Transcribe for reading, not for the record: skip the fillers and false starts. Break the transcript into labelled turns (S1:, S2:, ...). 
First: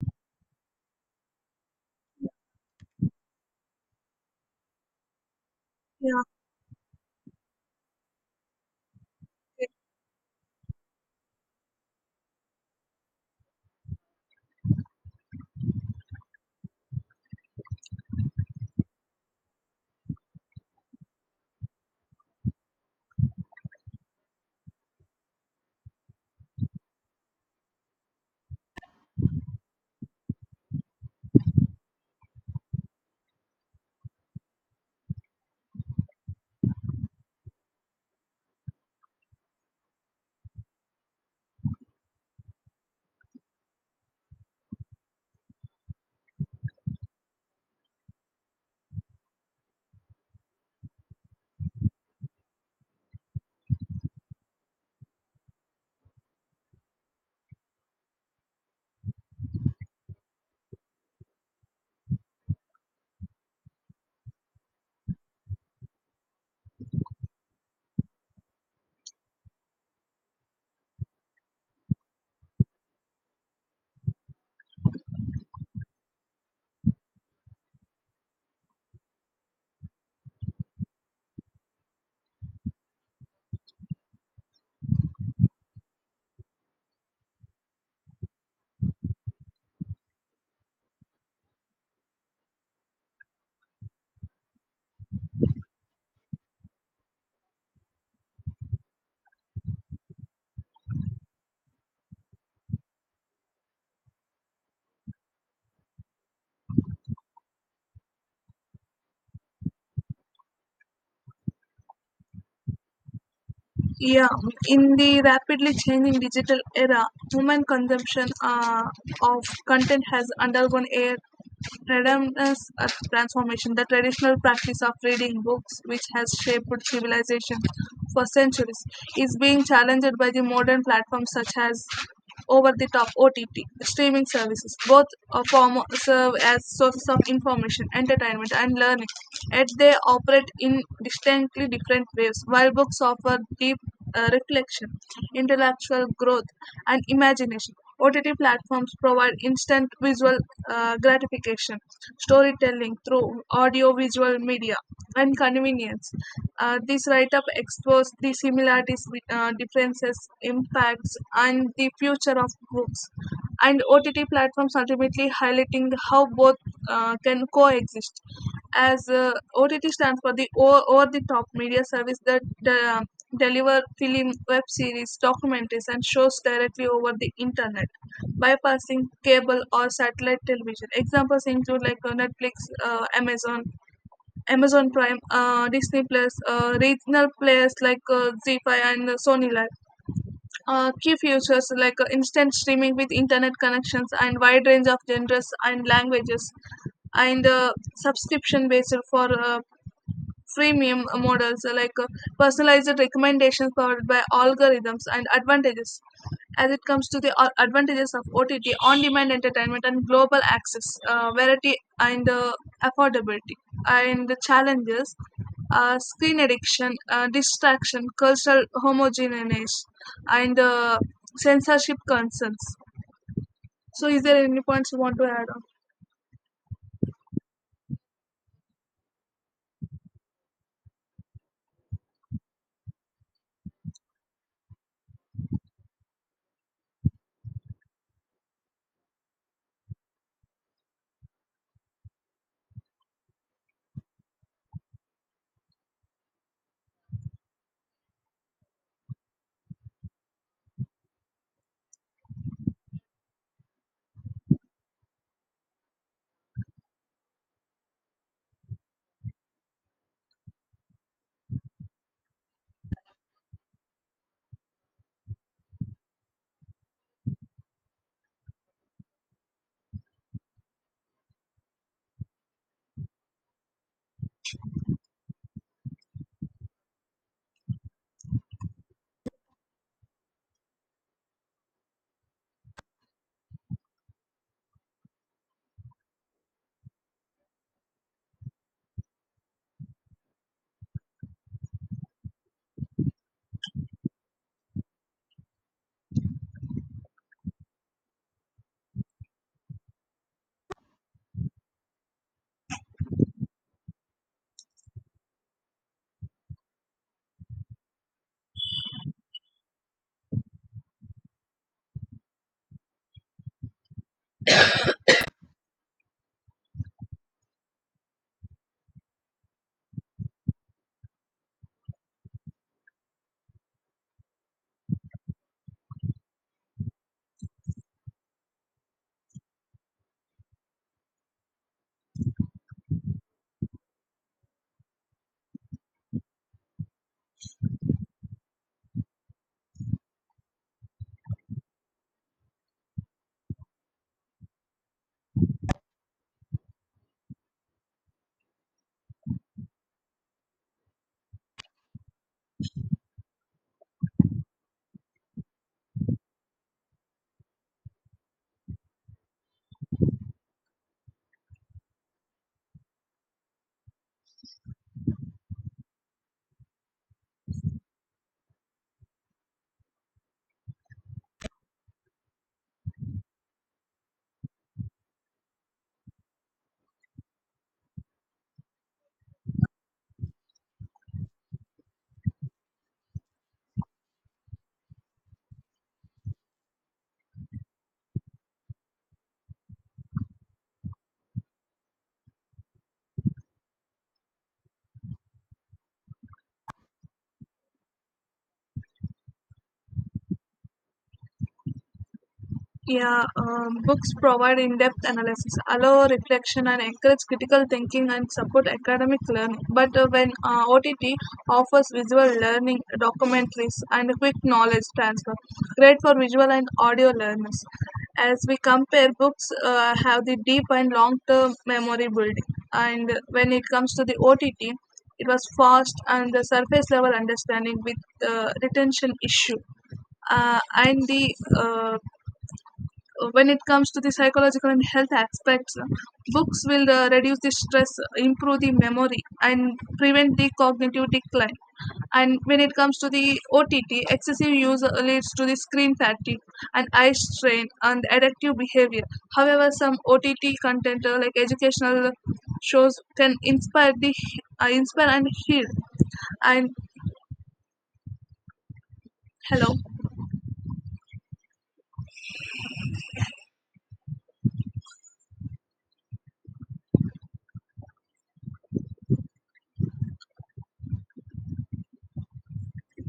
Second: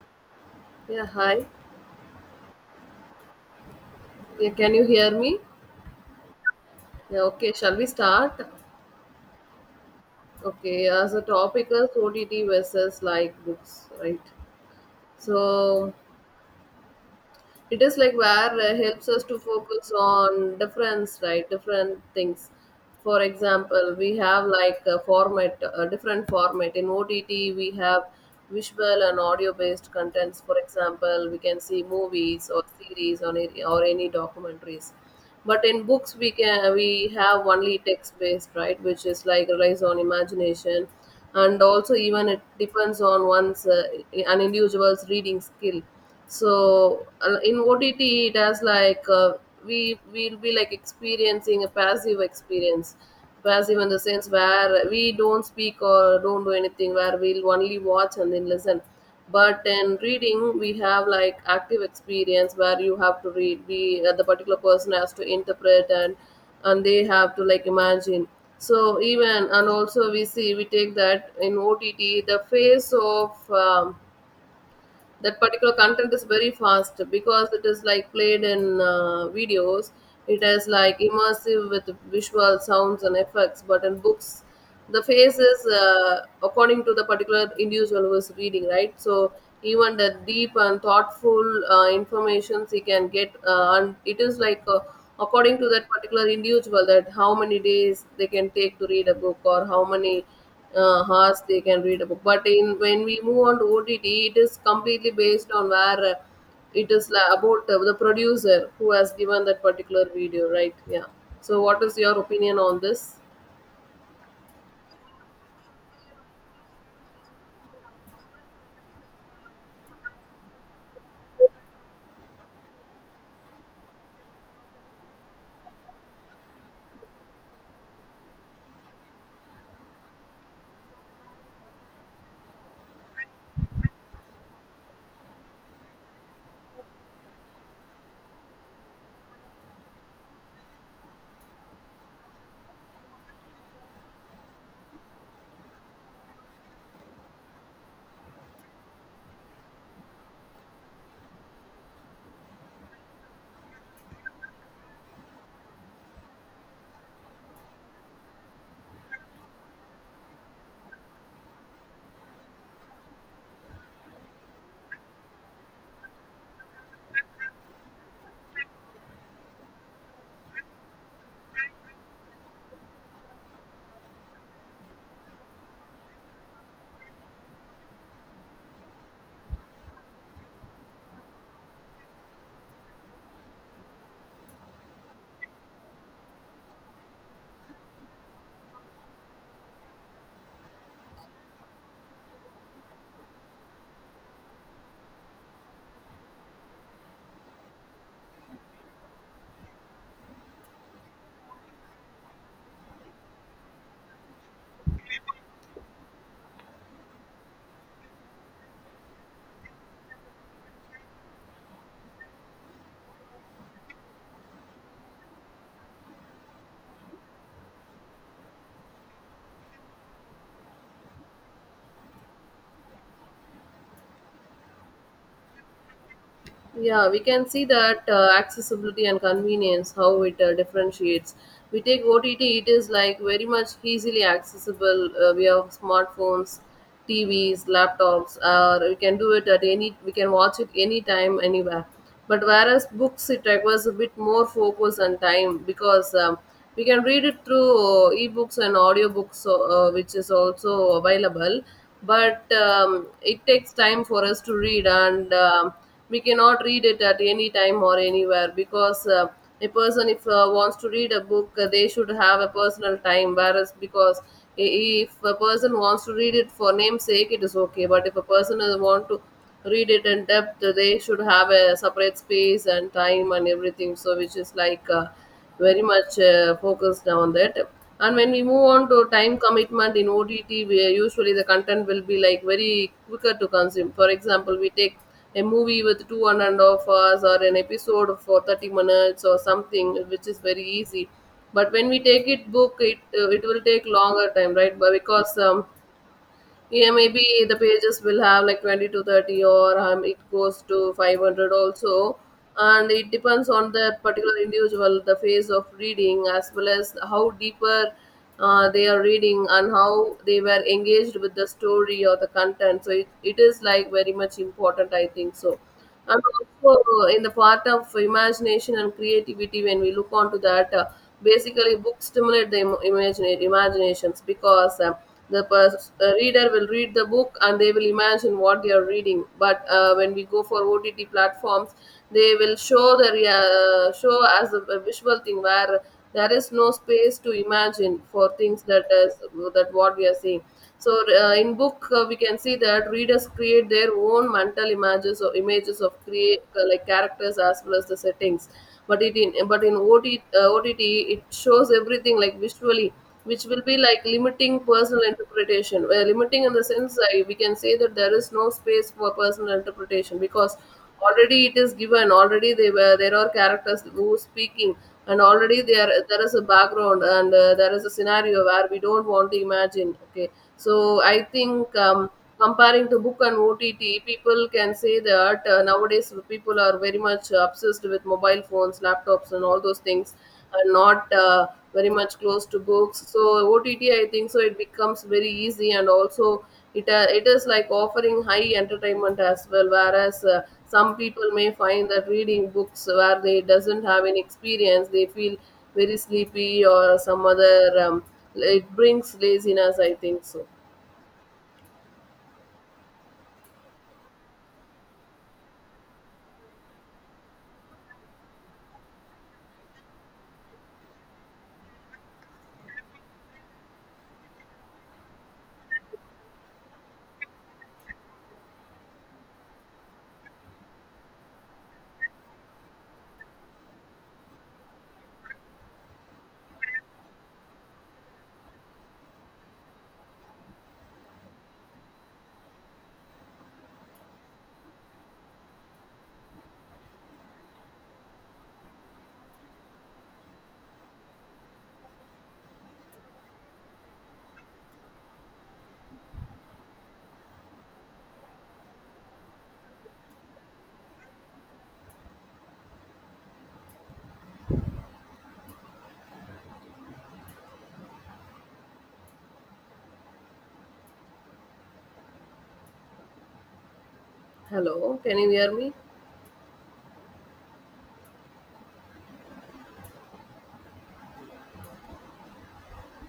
S1: Yeah, hi. Yeah, can you hear me?
S2: Yeah,
S1: Yeah, okay, shall we start? Okay, as a topic is OTT versus like books, right? So it is like where helps us to focus on difference, right? Different things. For example, we have like a format, a different format. In OTT, we have visual and audio based contents. For example, we can see movies or series or any documentaries, but in books we have only text based, right, which is like relies on imagination, and also even it depends on one's an individual's reading skill. So in OTT it has like we will be like experiencing a passive experience, passive in the sense where we don't speak or don't do anything, where we'll only watch and then listen. But in reading we have like active experience where you have to read, we the particular person has to interpret and they have to like imagine. So even and also we see we take that in OTT the face of um, that particular content is very fast because it is like played in videos. It is like immersive with visual sounds and effects, but in books the face is according to the particular individual who is reading, right. So even the deep and thoughtful informations he can get, and it is like according to that particular individual, that how many days they can take to read a book or how many horse they can read a book. But in, when we move on to OTT, it is completely based on where about the producer who has given that particular video, right? Yeah. So what is your opinion on this?
S2: yeah. In the rapidly changing digital era, human consumption of content has undergone a tremendous transformation. The traditional practice of reading books, which has shaped civilization for centuries, is being challenged by the modern platforms such as over the top OTT streaming services. Both form serve as sources of information, entertainment, and learning, yet they operate in distinctly different ways. While books offer deep reflection, intellectual growth, and imagination, OTT platforms provide instant visual gratification, storytelling through audio-visual media, and convenience. This write-up explores the similarities, differences, impacts, and the future of books, and OTT platforms ultimately highlighting how both can coexist. As OTT stands for the over the top media service that uh, deliver film, web series, documentaries, and shows directly over the internet, bypassing cable or satellite television. Examples include like Netflix, uh, Amazon, Amazon Prime, Disney Plus, regional players like 5 and Sony Live. Key features like instant streaming with internet connections and wide range of genres and languages and subscription based for freemium models personalized recommendations powered by algorithms and advantages as it comes to the advantages of OTT on-demand entertainment and global access, variety and affordability and the challenges, screen addiction, distraction, cultural homogeneity, and censorship concerns. So is there any points you want to add?
S1: Yeah, we can see that accessibility and convenience, how it differentiates. We take OTT, it is like very much easily accessible. We have smartphones, TVs, laptops, or we can do it at any, we can watch it anytime, anywhere. But whereas books, it requires a bit more focus and time because we can read it through ebooks and audiobooks, so, which is also available. But it takes time for us to read, and we cannot read it at any time or anywhere because a person if wants to read a book, they should have a personal time. Whereas because, i- if a person wants to read it for namesake it is okay, but if a person is want to read it in depth they should have a separate space and time and everything, so which is like very much focused on that. And when we move on to time commitment in OTT, we usually the content will be like very quicker to consume. For example, we take a movie with two, one and a half hours, or an episode for 30 minutes or something, which is very easy. But when we take it book, it will take longer time, right? But because yeah, maybe the pages will have like 20 to 30, or it goes to 500 also. And it depends on that particular individual, the phase of reading, as well as how deeper they are reading and how they were engaged with the story or the content. So it is like very much important, I think so. And also, in the part of imagination and creativity, when we look onto that, basically books stimulate the imaginations, because reader will read the book and they will imagine what they are reading. But when we go for OTT platforms, they will show the show as a visual thing, where there is no space to imagine for things that is, that what we are seeing. So in book, we can see that readers create their own mental images, or images of create like characters as well as the settings. But it in but in OTT it shows everything like visually, which will be like limiting personal interpretation, where limiting in the sense I, we can say that there is no space for personal interpretation, because already it is given, already they were, there are characters who speaking, and already there is a background, and there is a scenario where we don't want to imagine, okay. So I think comparing to book and OTT, people can say that nowadays people are very much obsessed with mobile phones, laptops, and all those things, are not very much close to books. So OTT, I think, so it becomes very easy, and also it is like offering high entertainment as well. Whereas some people may find that reading books, where they doesn't have any experience, they feel very sleepy or some other. It brings laziness, I think so.
S2: Yeah, books provide in-depth analysis, allow reflection and encourage critical thinking and support academic learning. But when OTT offers visual learning, documentaries, and quick knowledge transfer, great for visual and audio learners. As we compare, books have the deep and long-term memory building. And when it comes to the OTT, it was fast and the surface level understanding with retention issue and the when it comes to the psychological and health aspects, books will reduce the stress, improve the memory, and prevent the cognitive decline. And when it comes to the OTT, excessive use leads to the screen fatigue and eye strain and addictive behavior. However, some OTT content like educational shows can inspire the inspire and heal. And hello.
S1: Hello, can you hear me?